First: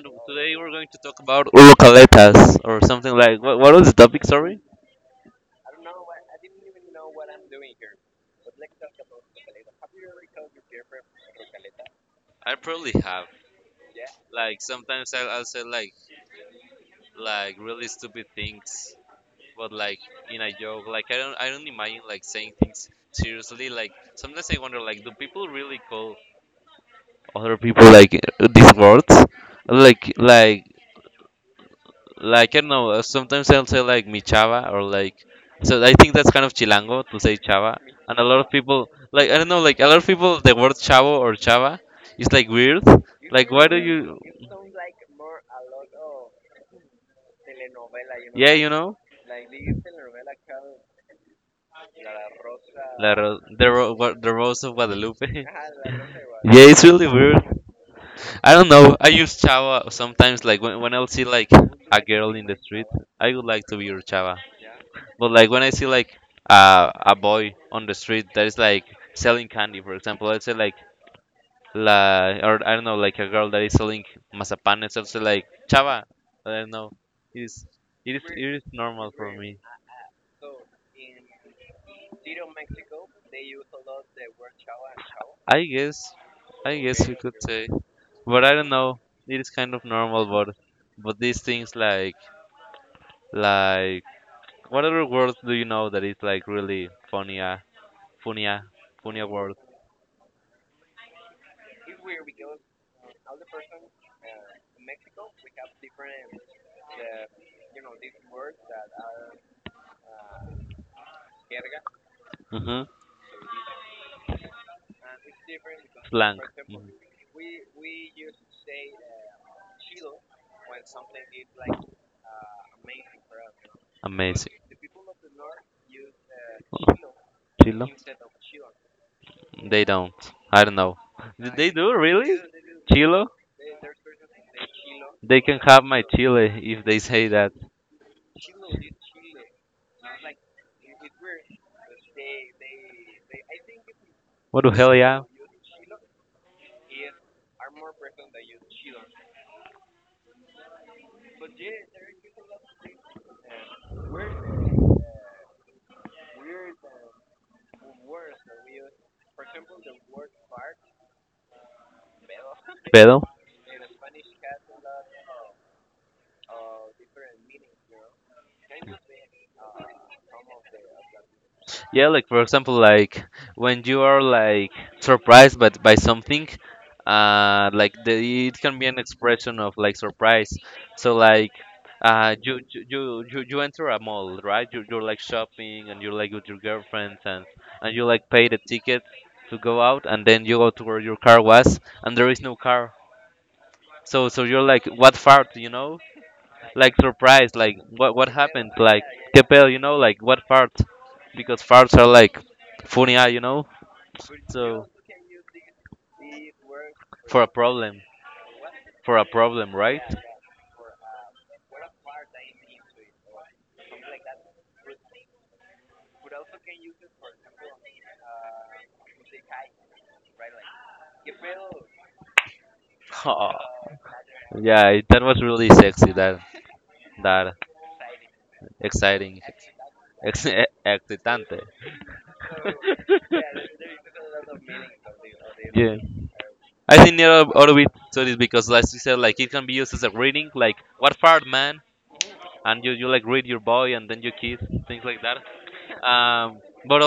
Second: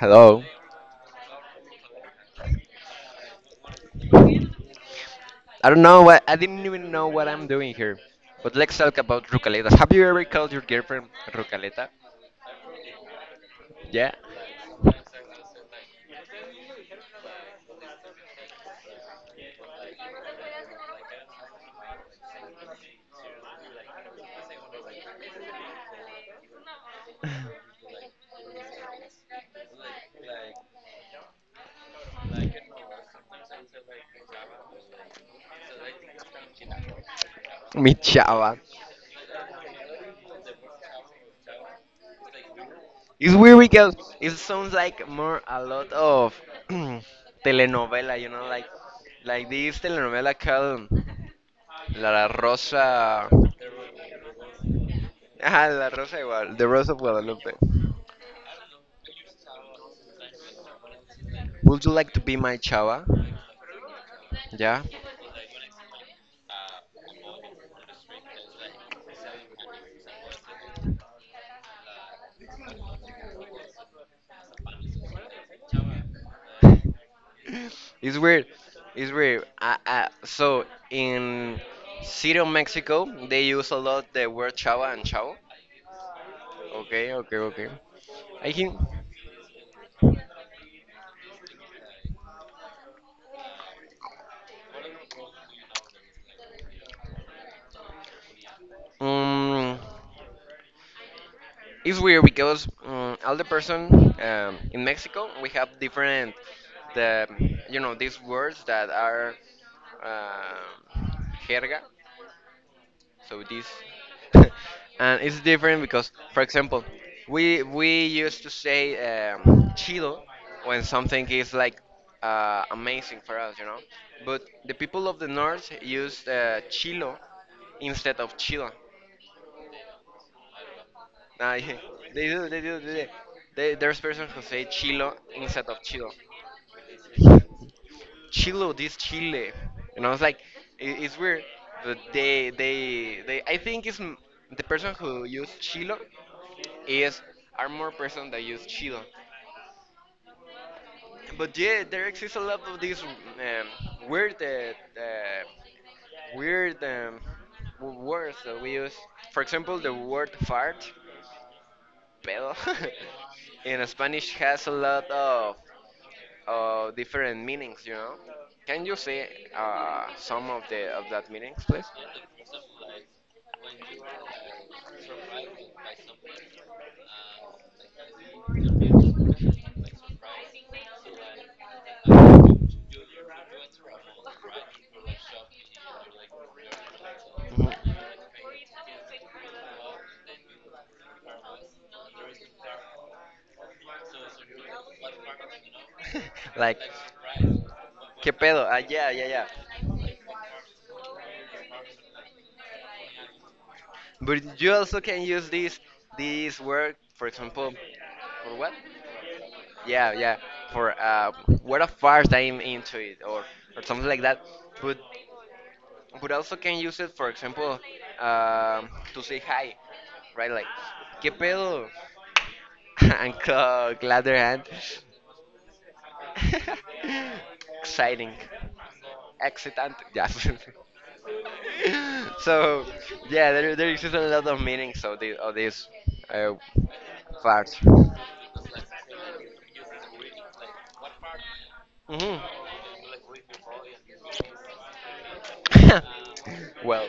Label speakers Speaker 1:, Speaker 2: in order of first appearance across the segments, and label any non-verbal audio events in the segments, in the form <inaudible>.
Speaker 1: Hello. I don't know what I didn't even know what I'm doing here. But let's talk about rucaletas. Have you ever called your girlfriend rucaleta? Yeah. <laughs> Mi chava. It's weird because it sounds like more a lot of <clears throat> telenovela, like this telenovela called La Rosa. Ah, La Rosa igual, the Rose of Guadalupe. Would you like to be my chava? Yeah. It's weird. It's weird. So in City of Mexico, they use a lot the word chava and chavo. Okay, okay, okay. I think um, it's weird because all the person in Mexico we have different the these words that are uh, jerga. So this <laughs> and it's different because, for example, we used to say um, chido when something is like amazing for us. But the people of the north use chilo instead of chilo. Uh, <laughs> they do, they do, they do. There's person who say chilo instead of chilo. Chilo, this Chile. And I was like, it's weird. But I think it's the person who used Chilo is are more person that use Chilo." But yeah, there exists a lot of these weird, weird words that we use. For example, the word fart, pedo, <laughs> in Spanish has a lot of different meanings. Can you say some of the of that meanings, please? Mhm. <laughs> Like, ¿qué pedo? Ah, yeah, yeah, yeah. But you also can use this word, for example, for what? Yeah, yeah. For what a fast I'm into it, or something like that. But also can use it, for example, to say hi, right? Like, qué pedo, <laughs> and glad their hand. <laughs> Exciting, excitant. Yes. <laughs> So yeah, there exists a lot of meanings of this uh, farts. Hmm. <laughs> Well,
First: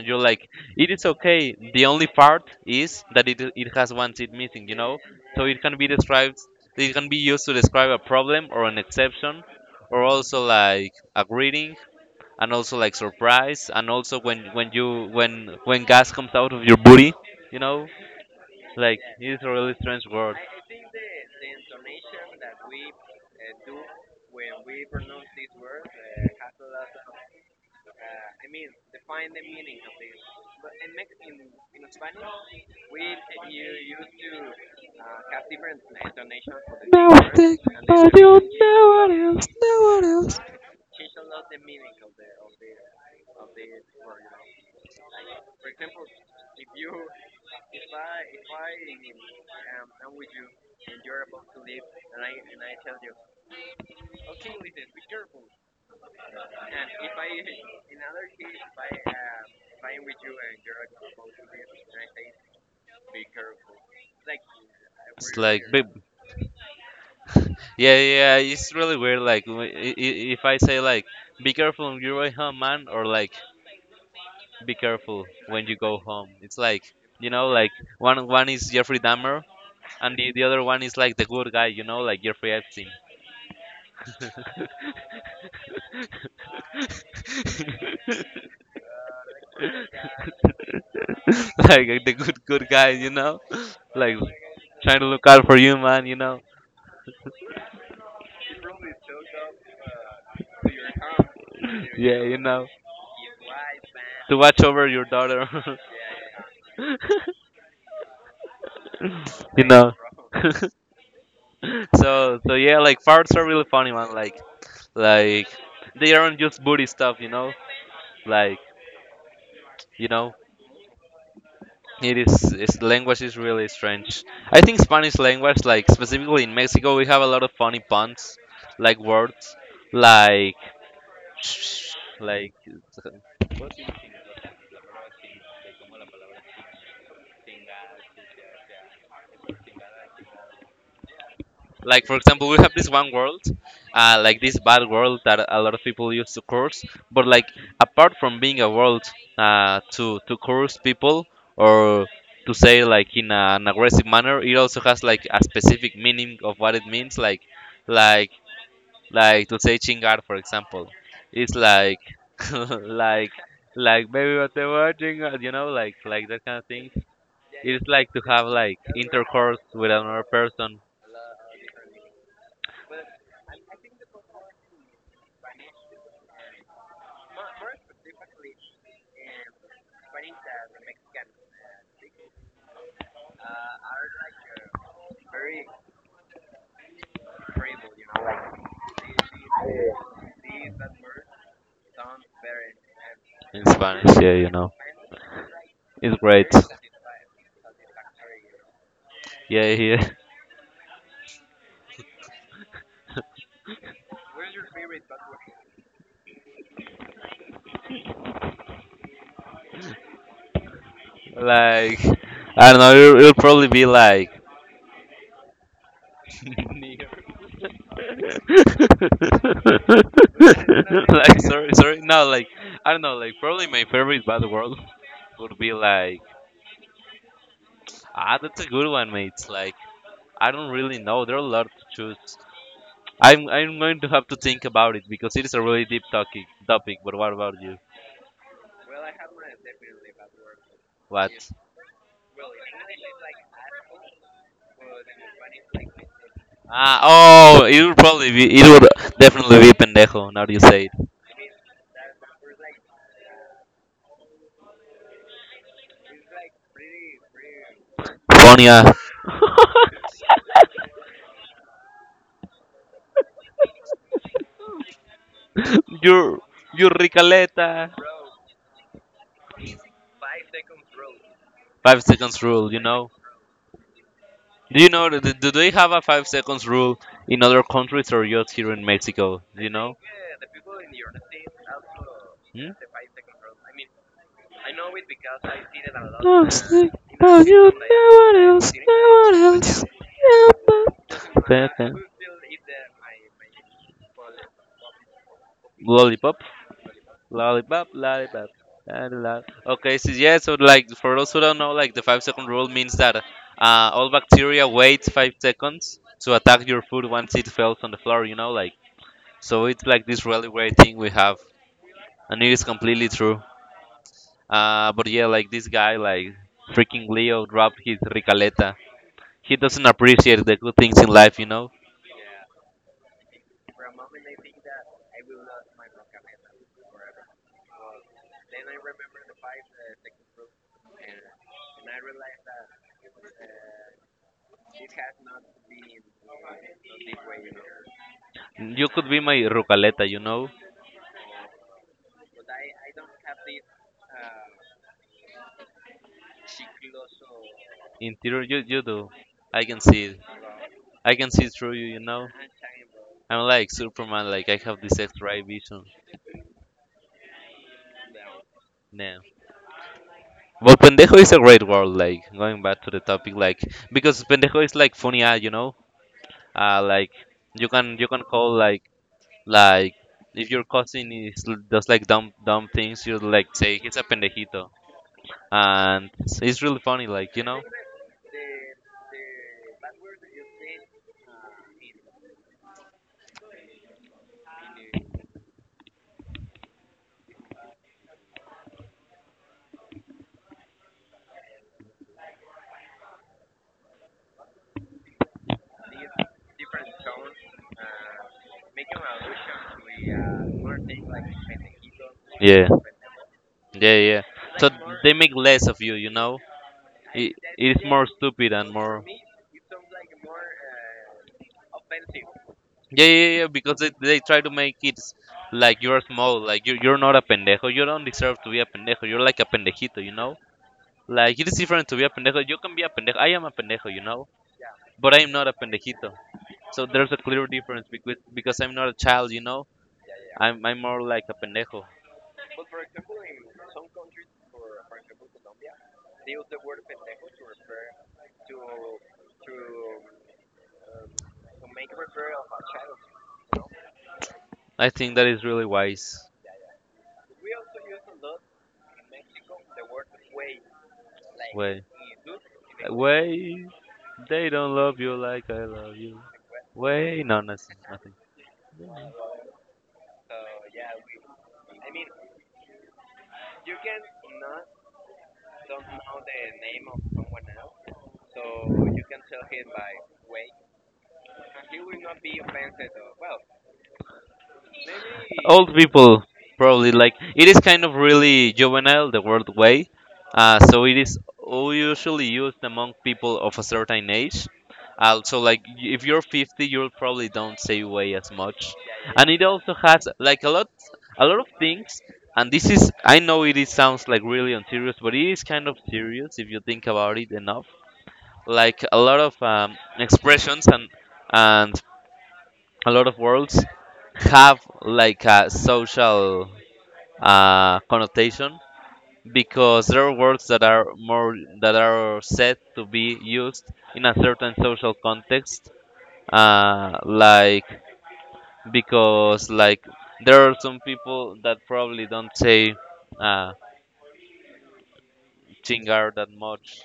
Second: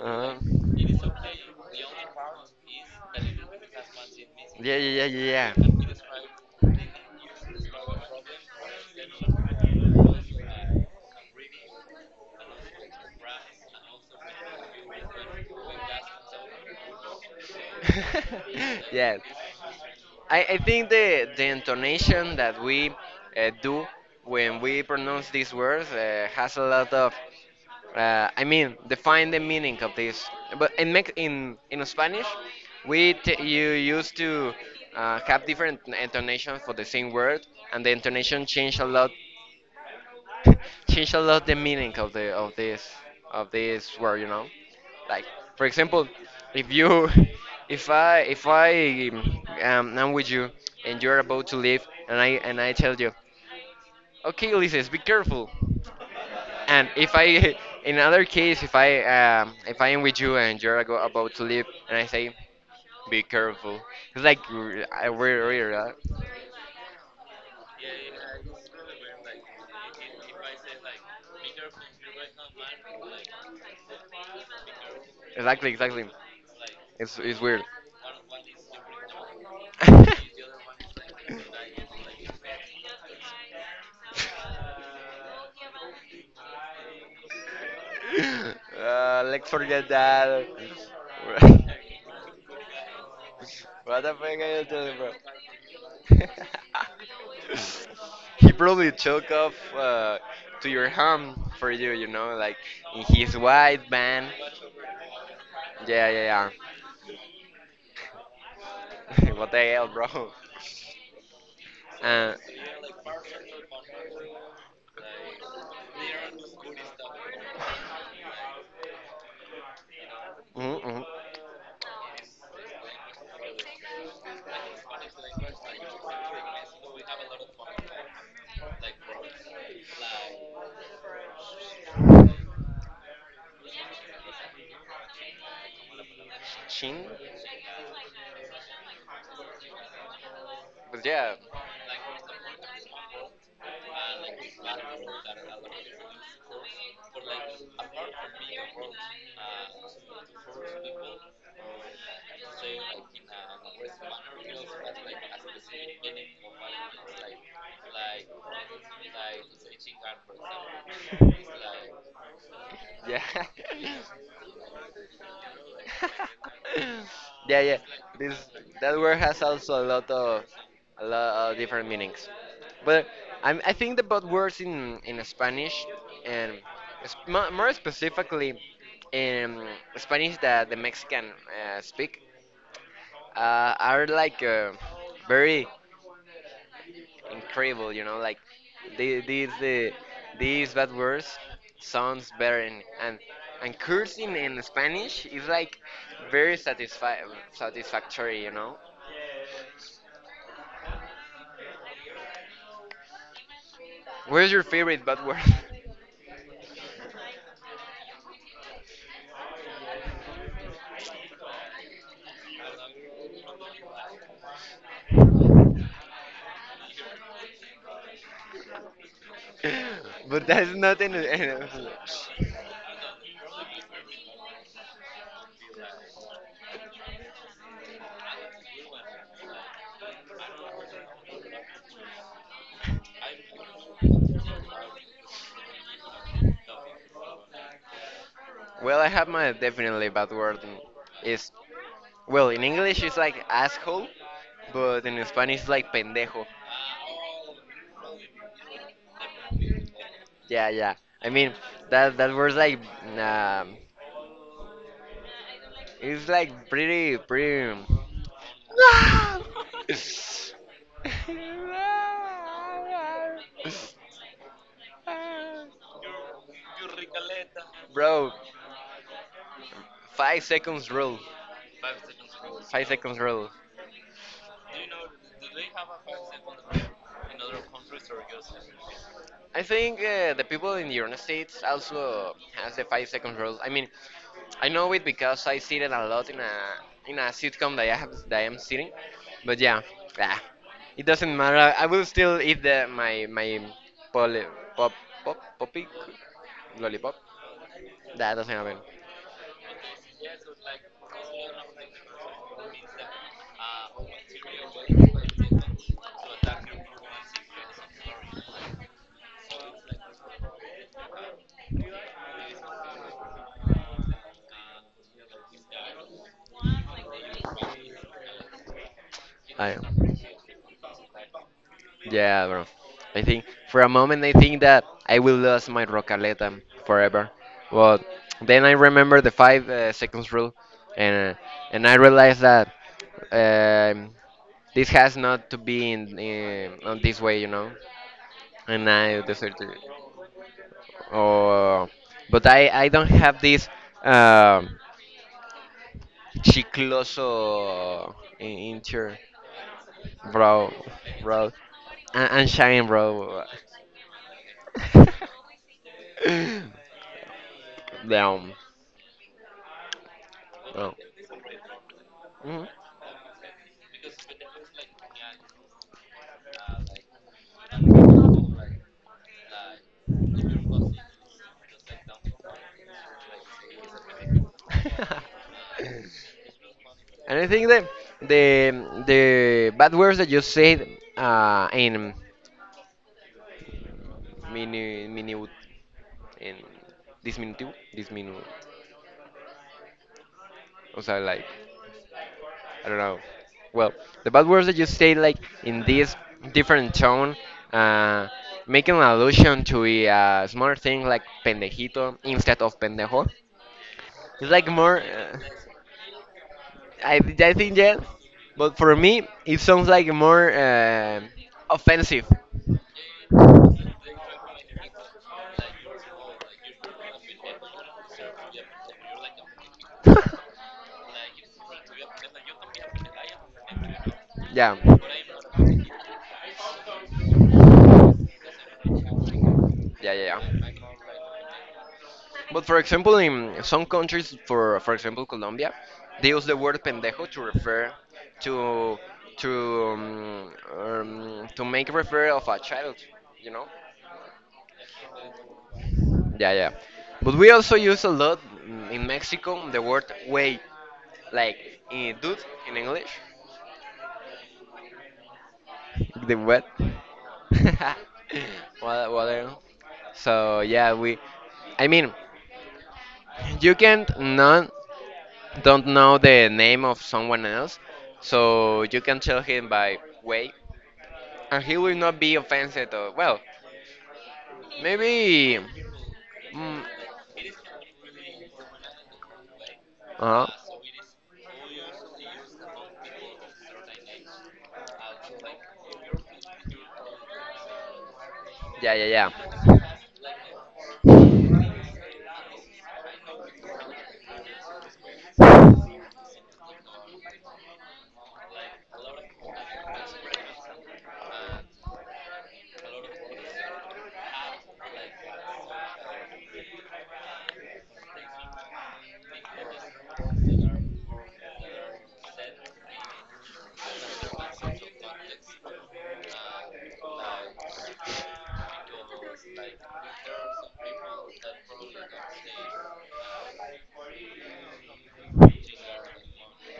Speaker 1: uh, yeah, yeah, yeah, yeah, yeah. <laughs> Yes. I think the intonation that we do when we pronounce these words has a lot of, I mean, define the meaning of this. But in Spanish, you used to have different intonations for the same word, and the intonation change a lot the meaning of the of this word. Like, for example, if you <laughs> if I am with you and you're about to leave, and I tell you, okay, Ulises, be careful. And if I <laughs> in other case, if I am with you and you're about to leave, and I say, be careful. It's like weird, weird, exactly, exactly. It's weird. <laughs> <laughs> Let's forget that. <laughs> What the fuck are you doing, bro? <laughs> He probably took off to your home for you, like in his white van. Yeah, yeah, yeah. <laughs> What the hell, bro? Uh, mhm, mhm. Chin? But yeah. Yeah. <laughs> Yeah, yeah. This that word has also a lot of different meanings. But I think about words in Spanish and more specifically in Spanish that the Mexican speak are like very incredible, like the- these the these bad words sounds better in, and cursing in Spanish is like very satisfactory. Where's your favorite bad word? <laughs> But that's not in. Well, I have my definitely bad word. In- Is Well in English it's like asshole, but in Spanish it's like pendejo. Yeah, yeah. I mean that word's like um, it's like pretty, pretty. <laughs> Bro, 5 seconds rule. 5 seconds rule. I think the people in the United States also has the 5 seconds rule. I mean, I know it because I see it a lot in a sitcom that I am sitting. But yeah, ah, it doesn't matter. I will still eat the my my poly, pop pop poppy lollipop. That doesn't happen. I Yeah, bro. I think for a moment I think that I will lose my Rocaleta forever, but then I remember the five seconds rule, and uh, and I realized that um, this has not to be in on this way. And I deserted. Oh, but I don't have this um, chicloso interior, bro, bro, and shine, bro. <laughs> Down. Mhm. <laughs> And I think that the <laughs> bad words that you said in mini in disminutivo disminu, o sea, like, I don't know. Well, the bad words that you say like in this different tone, uh, making an allusion to a smaller thing, like pendejito instead of pendejo. It's like more. I think yes, but for me it sounds like more offensive. <laughs> Yeah. Yeah, yeah, yeah. But for example, in some countries, for example Colombia, they use the word pendejo to refer to to um, to make refer of a child, you know. Yeah, yeah. But we also use a lot in Mexico the word way, like dude in English. The what? <laughs> What water? So yeah, we. I mean, you can't not don't know the name of someone else, so you can tell him by way, and he will not be offended. Or well, maybe. Mm, uh, yeah, yeah, yeah.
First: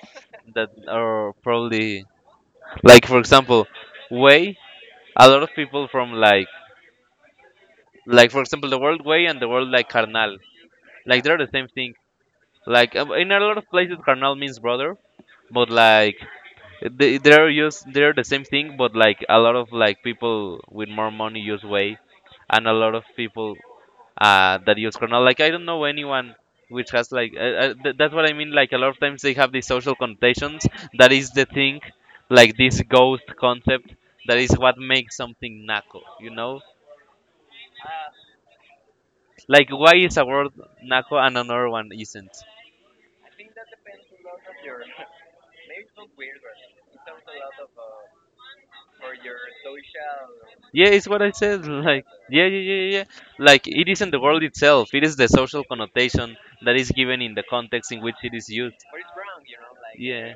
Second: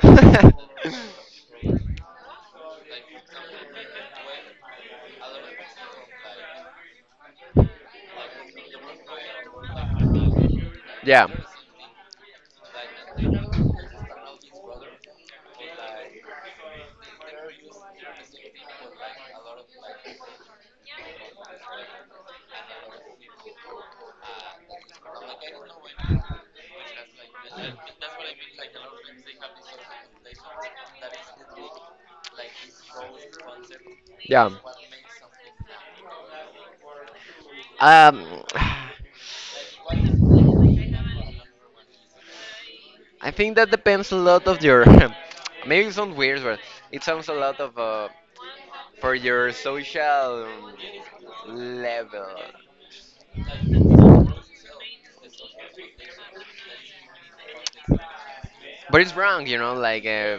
Speaker 1: <laughs> Yeah. Yeah. Um, <sighs> I think that depends a lot of your. <laughs> Maybe it sounds weird, but it sounds a lot of for your social level. But it's wrong. Like,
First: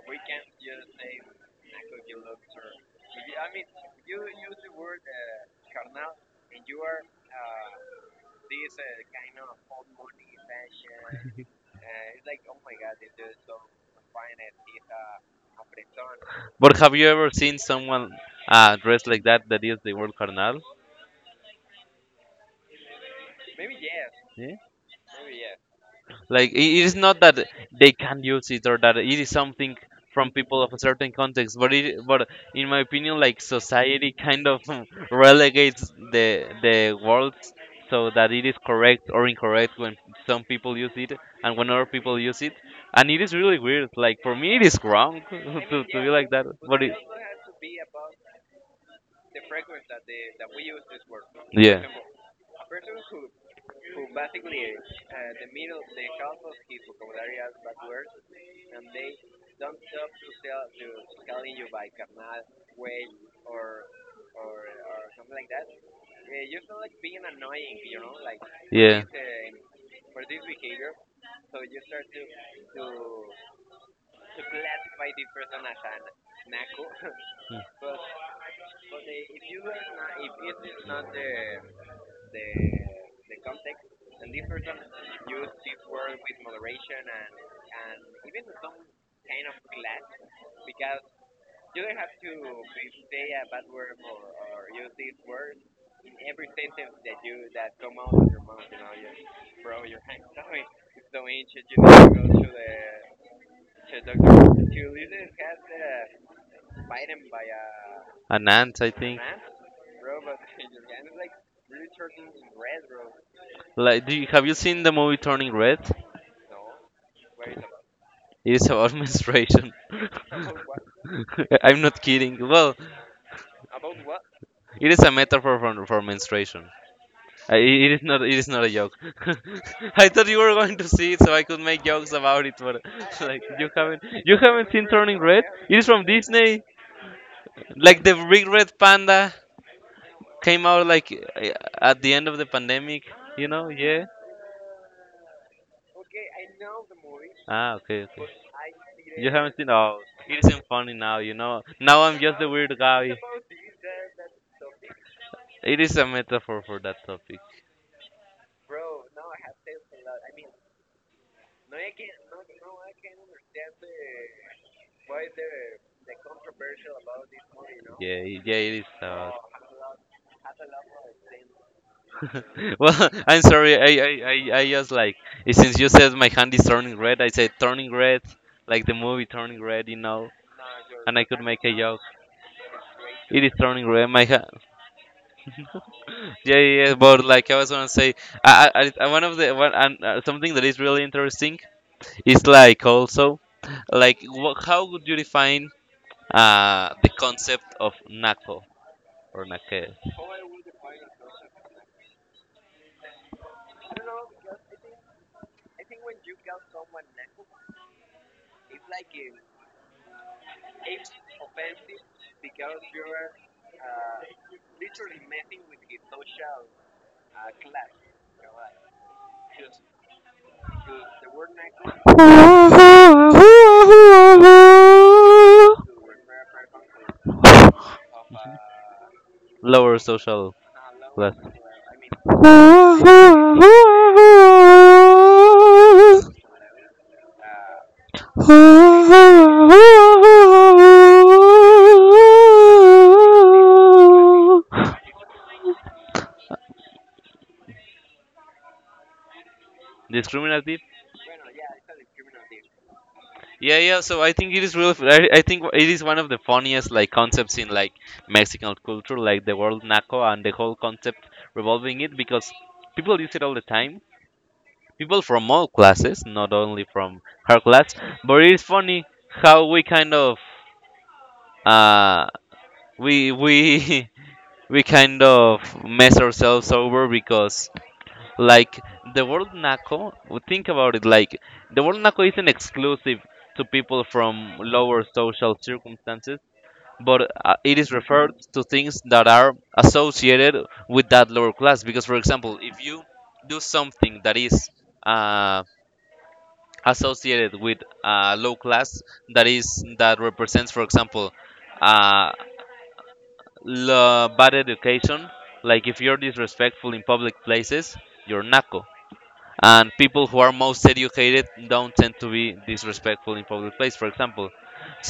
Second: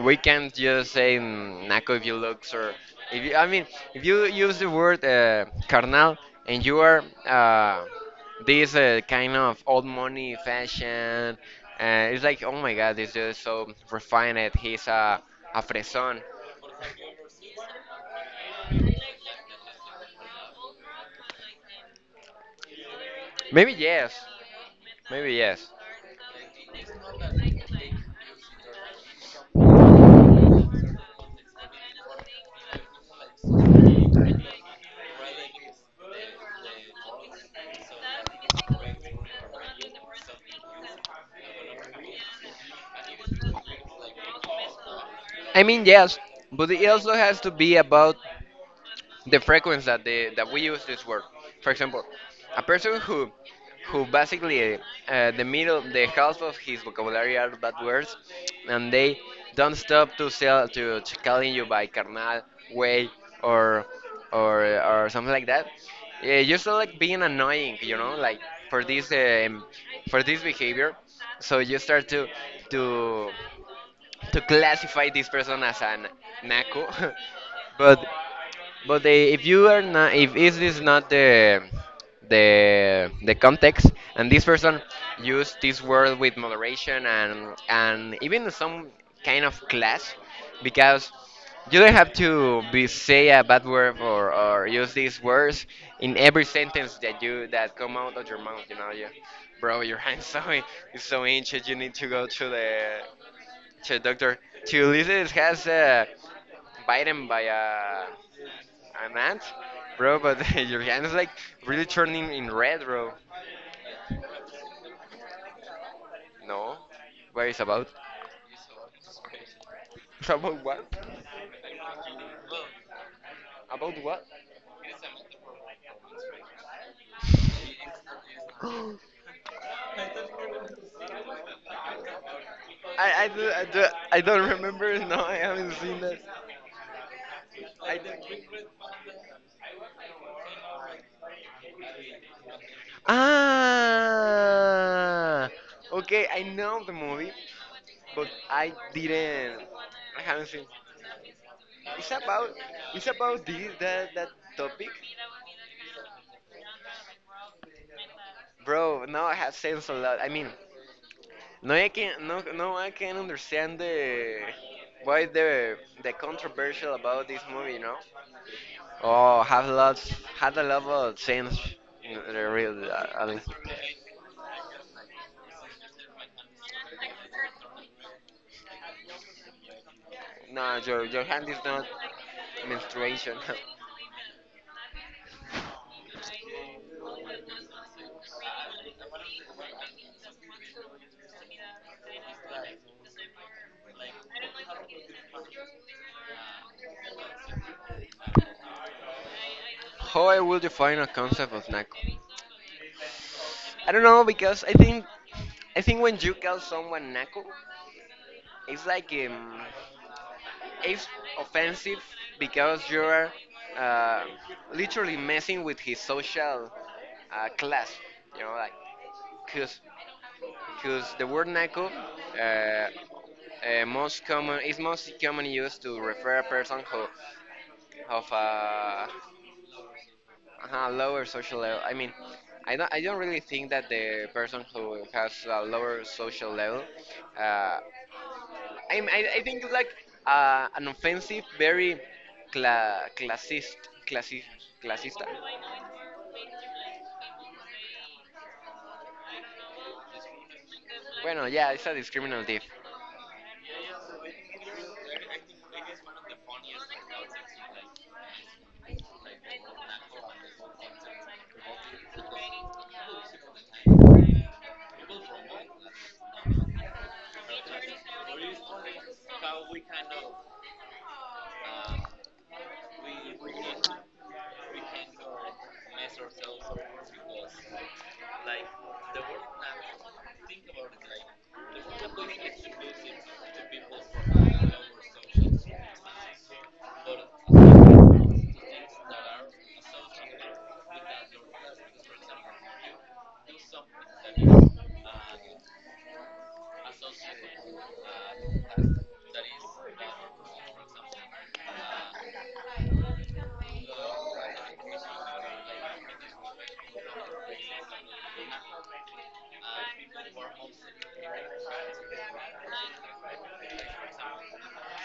Speaker 1: we can't just say Naco if you look, or if you, I mean, if you use the word carnal and you are this kind of old money fashion, it's like, oh my God, it's just so refined. He's a fresón. Maybe yes, maybe yes. I mean yes, but it also has to be about the frequency that the that we use this word. For example, a person who basically the half of his vocabulary are bad words, and they don't stop to calling you by carnal way or something like that. Yeah, you start like being annoying, like for this behavior. So you start to to classify this person as a naco. <laughs> But if you are not, if is this not the context, and this person used this word with moderation and even some kind of class, because you don't have to be say a bad word or, use these words in every sentence that come out of your mouth. You know, you, bro, your <laughs> hand's so it's so ancient. You need to go to the so, Doctor, to Ulysses has bitten by an ant, bro, but <laughs> your hand is like really turning in red, bro. No, what is about? <laughs> About what? About what? I I, do, I, do, I don't remember. <laughs> No, I haven't seen that. Ah, okay, I know the movie, but I didn't. I haven't seen. It's about this that topic. Bro, now I have sense a lot. I mean, no, I can no, no, I can understand the why the controversial about this movie, you know? Oh, had a lot of sense. No, I mean, no, your hand is not menstruation. <laughs> How I will define a concept of naco? I don't know because I think when you call someone naco, it's like um, it's offensive because you're uh, literally messing with his social class. You know, like, cause, cause the word naco uh, uh,
Speaker 2: Uh,
Speaker 1: means to refer a person who of a lower social level. I mean, at the social level, uh, I, uh, very cla clasista. Bueno, yeah, it's a discriminative.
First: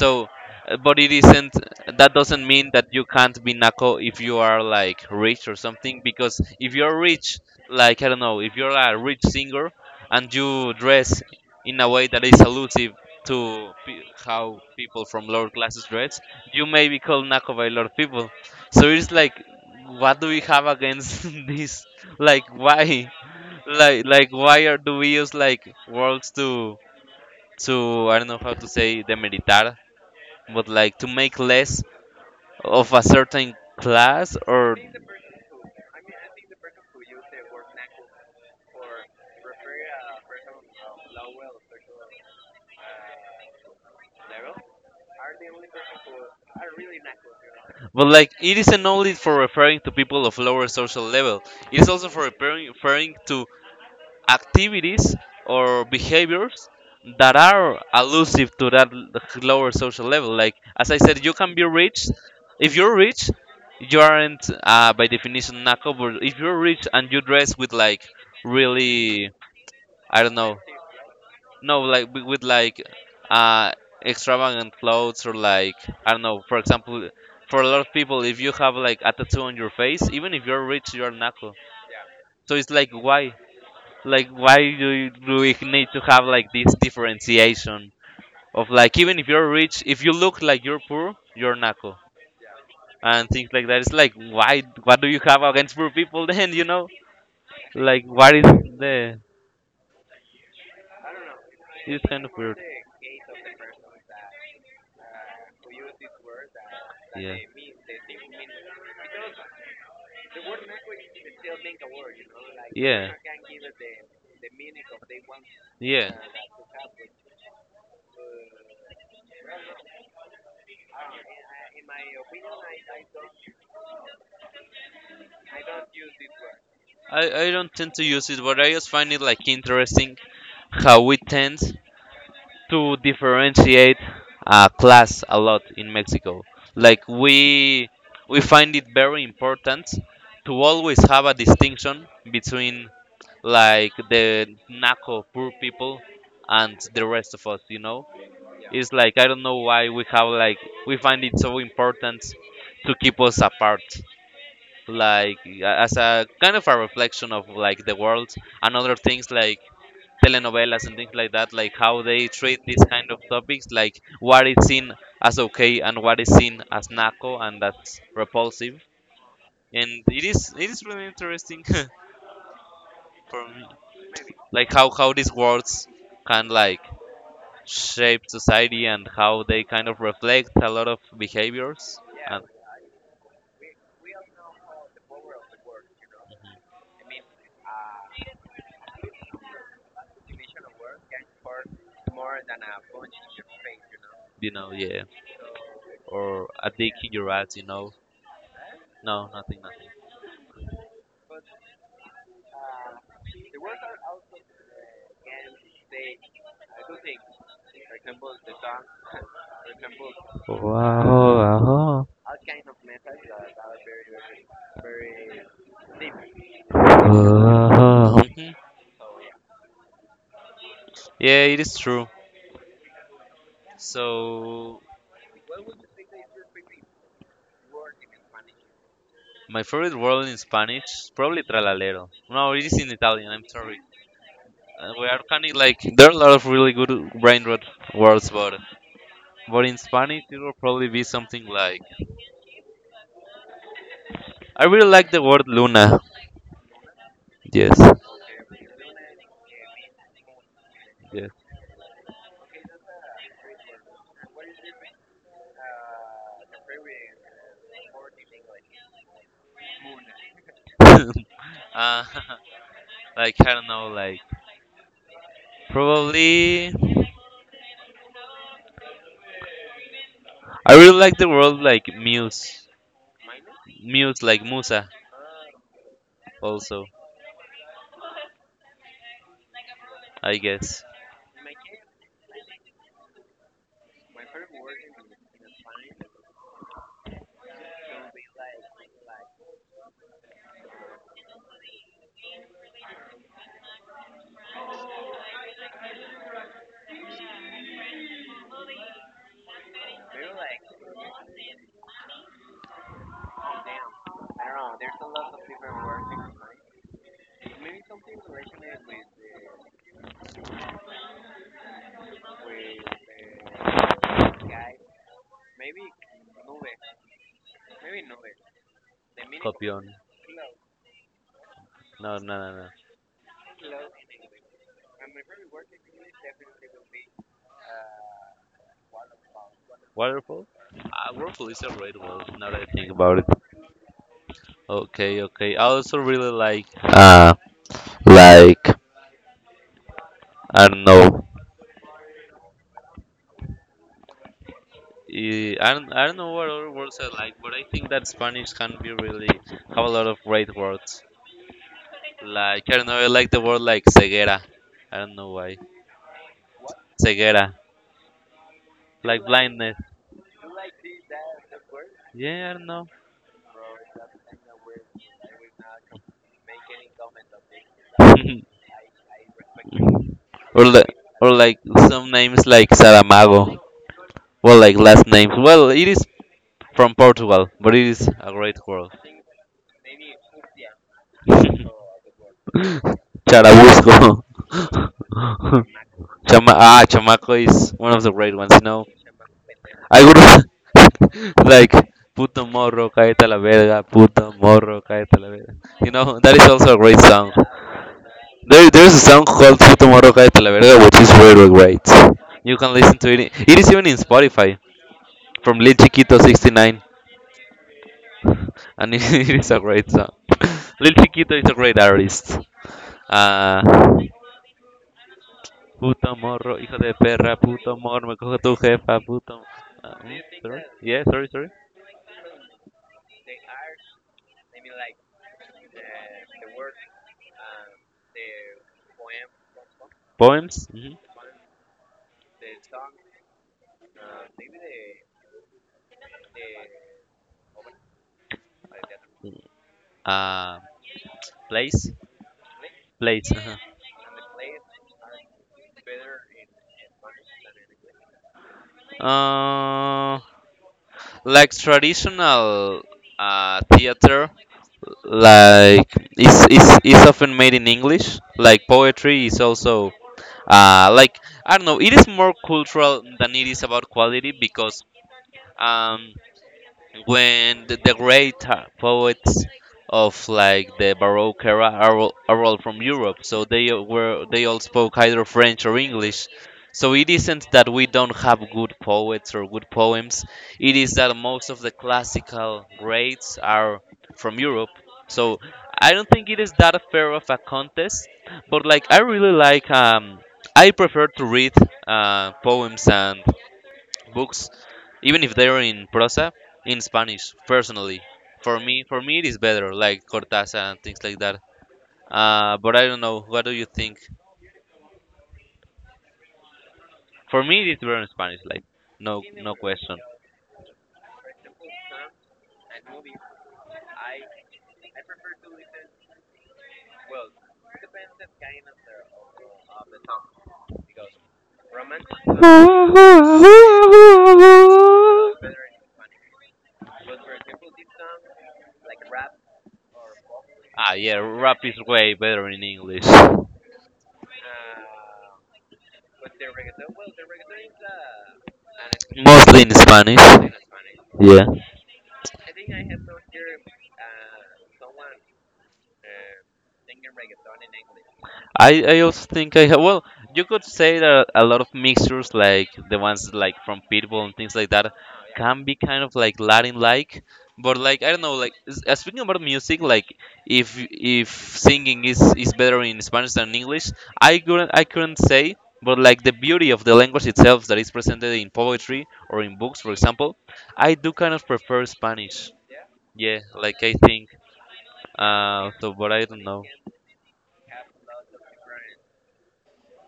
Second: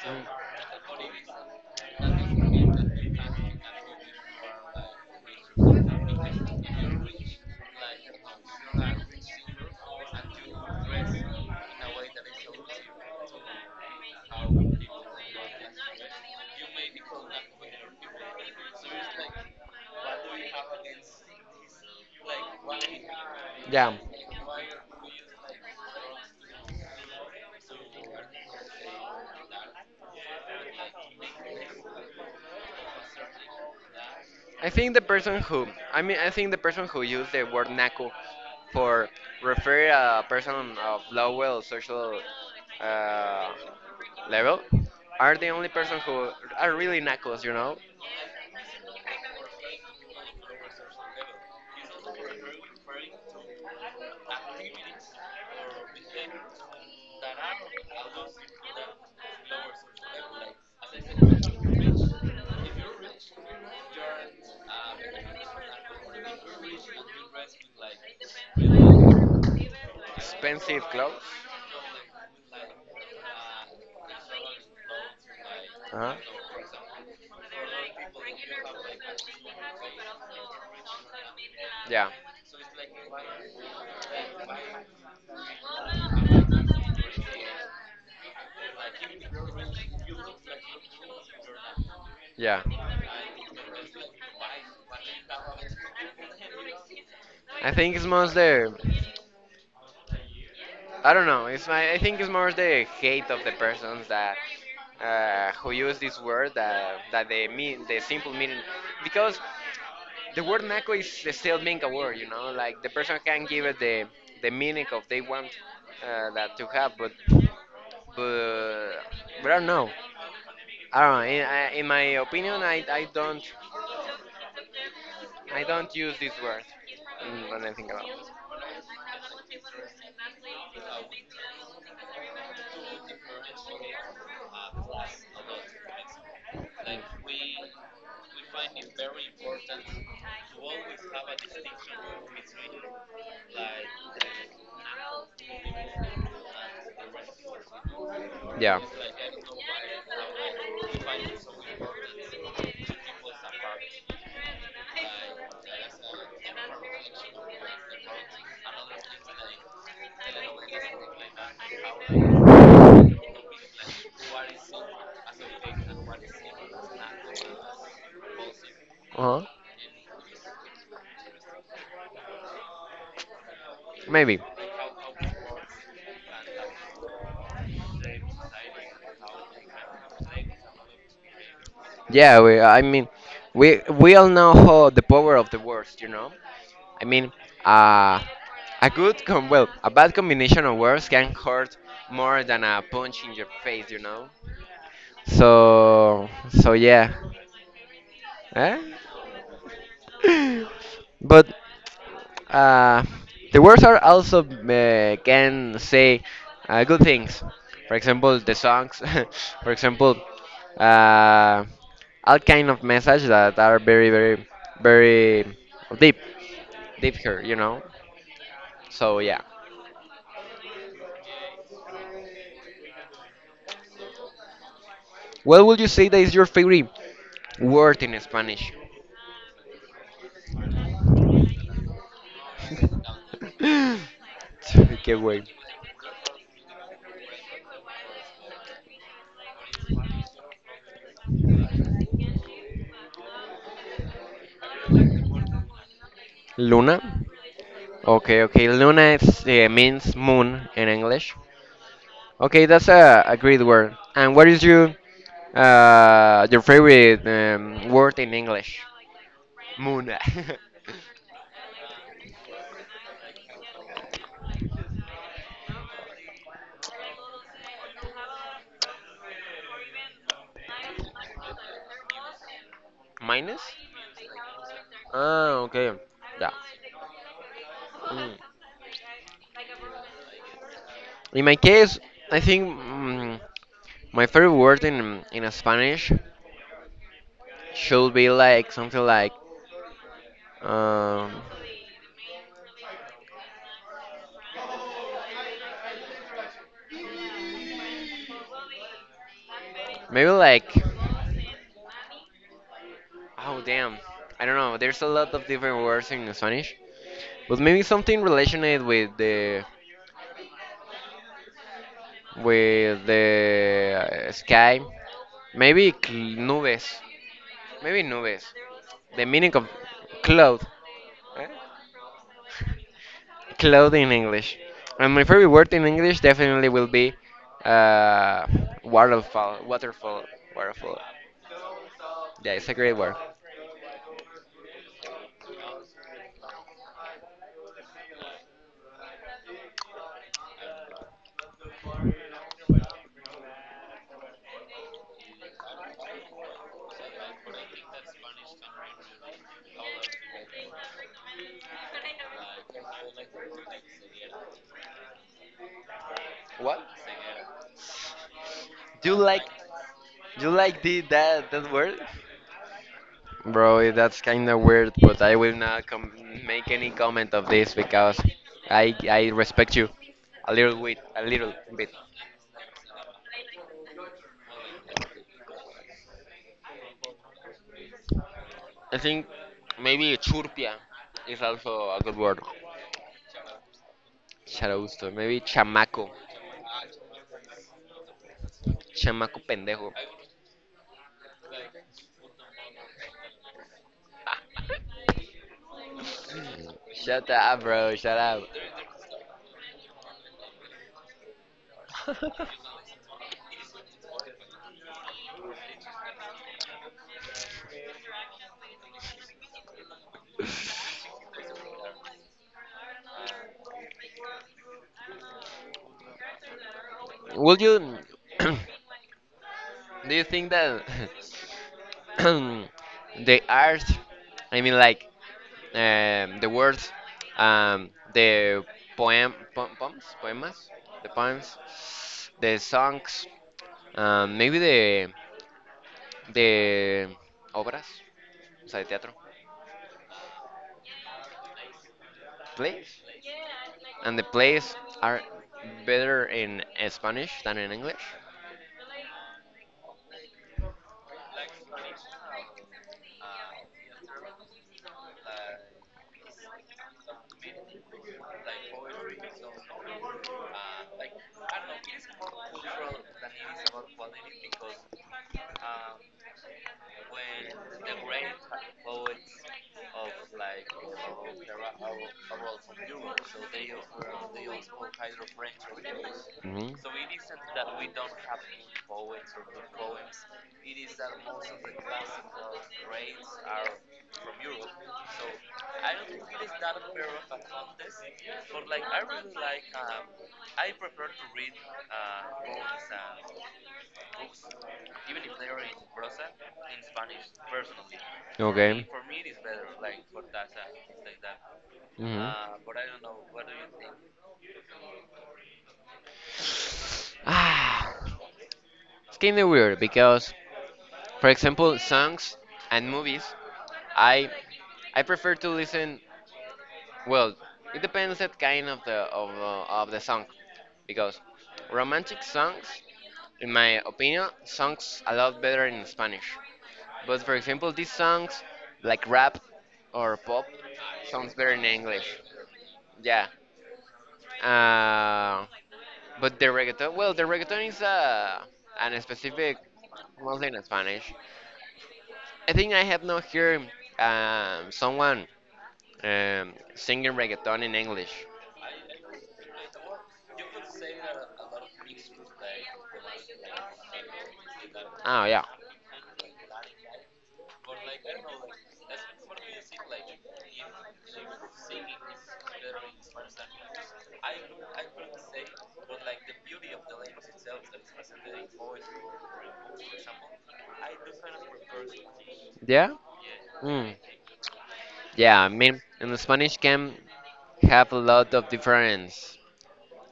Speaker 1: Mm. Yeah. I think the person who, I mean, I think the person who used the word naco for refer a person of lower social uh, level are the only person who are really nacos, you know? Expensive clothes. Uh-huh. Yeah, yeah. I think it's most there. I don't know. It's my. I think it's more the hate of the persons that who use this word that they mean the simple meaning because the word naco is still being a word. You know, like the person can give it the meaning of they want that to have, but but I don't know. I don't know. In my opinion, I don't use this word when I think about it. Yeah. Uh-huh. Maybe. Yeah, we all know how the power of the words, you know? I mean, uh, a a bad combination of words can hurt more than a punch in your face, you know? So, so yeah. Eh? <laughs> But Uh, the words are also can say good things. For example, the songs. <laughs> For example, uh, all kind of message that are very, very, very deep, deep here. You know. So yeah. What would you say that is your favorite word in Spanish? <laughs> Qué güey. Luna. Okay, okay. Luna is, eh, means moon in English. Okay, that's a great word. And what is your favorite word in English? Moon. <laughs> Minus? Ah, okay. Yeah. Mm. In my case, I think my favorite word in Spanish should be like something like um, maybe like oh damn I don't know. There's a lot of different words in Spanish, but maybe something related with the sky. Maybe nubes. Maybe nubes. The meaning of cloud. Cloud in English. And my favorite word in English definitely will be uh, waterfall. Waterfall. Waterfall. Yeah, it's a great word.
Speaker 2: like, I don't
Speaker 1: What? Do you like do you like the that word? Bro, that's kind of weird, but I will not make any comment of this because I respect you a little bit, a little. I think maybe churpia is also a good word. Charosto. Maybe chamaco. Chamaco pendejo. Shut up, bro. Shut up. Will you. <clears throat> do you think that <clears throat> the art, I mean, like, the words, the poems? Poemas? The poems? The songs? Maybe the. The. Obras? O sea, de teatro. Plays? And the plays are better in Spanish than in English. Hmm. Mhm. Ah, it's kind of weird because for example, songs and movies, I I prefer to listen. Well, it depends that kind of the song, because romantic song
Speaker 2: know.
Speaker 1: in my op- a lot better in Spanish. But for example, these songs like rap or pop sounds better in English. Yeah. Uh, but the reggaeton, well, the reggaeton is an specific mostly in Spanish. I think I have not heard someone singing reggaeton in English. Oh yeah, yeah, mm, yeah. I mean, in the Spanish can have a lot of different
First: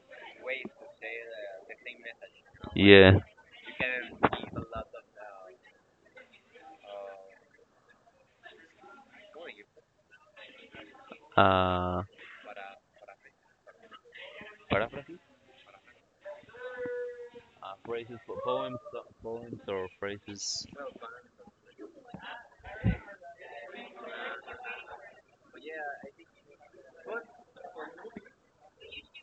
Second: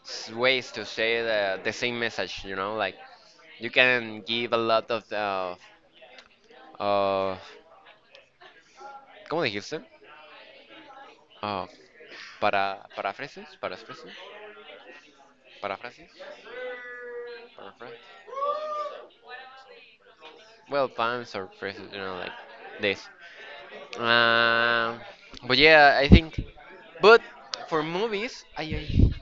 Speaker 1: ways to say the same message. You know, like you can give a lot of uh, ¿cómo dijiste? Uh, paraphrases, paraphrases, paraphrases, paraphrases. Well, puns or phrases, you know, like this. Uh, but yeah, I think. But for movies, I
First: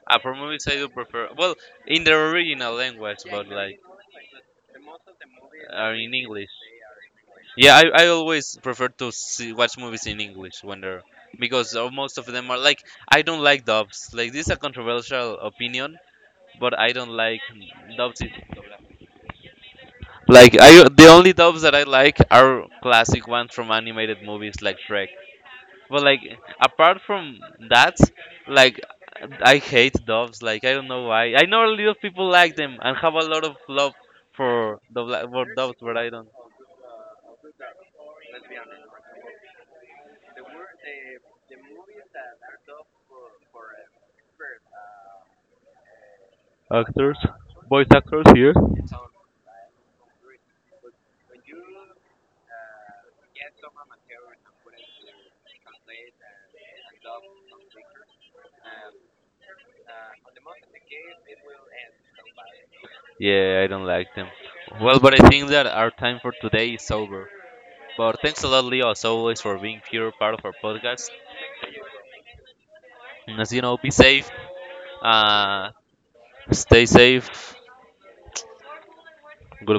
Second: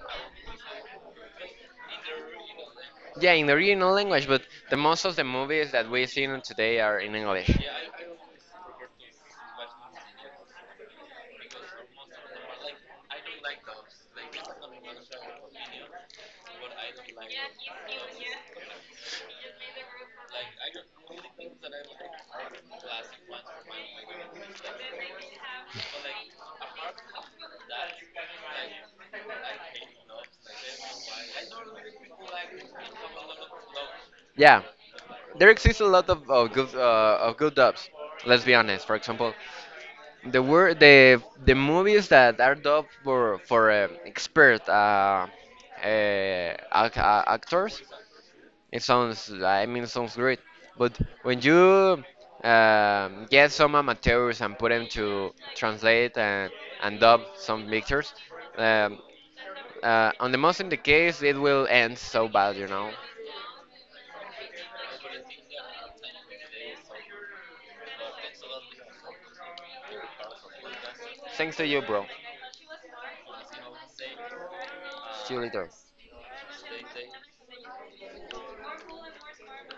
Speaker 1: yeah, in the original language, but the most of the movies that we see today are in English. Yeah, there exists a lot of good dubs. Let's be honest. For example, the word the movies that are dubbed for expert actors. It sounds, I mean, it sounds great. But when you get some amateurs and put them to translate and dub some pictures, um, on the most in the case, it will end so bad, you know. Thanks to you, bro. See you later.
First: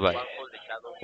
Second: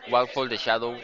Speaker 1: Walk for the shadow.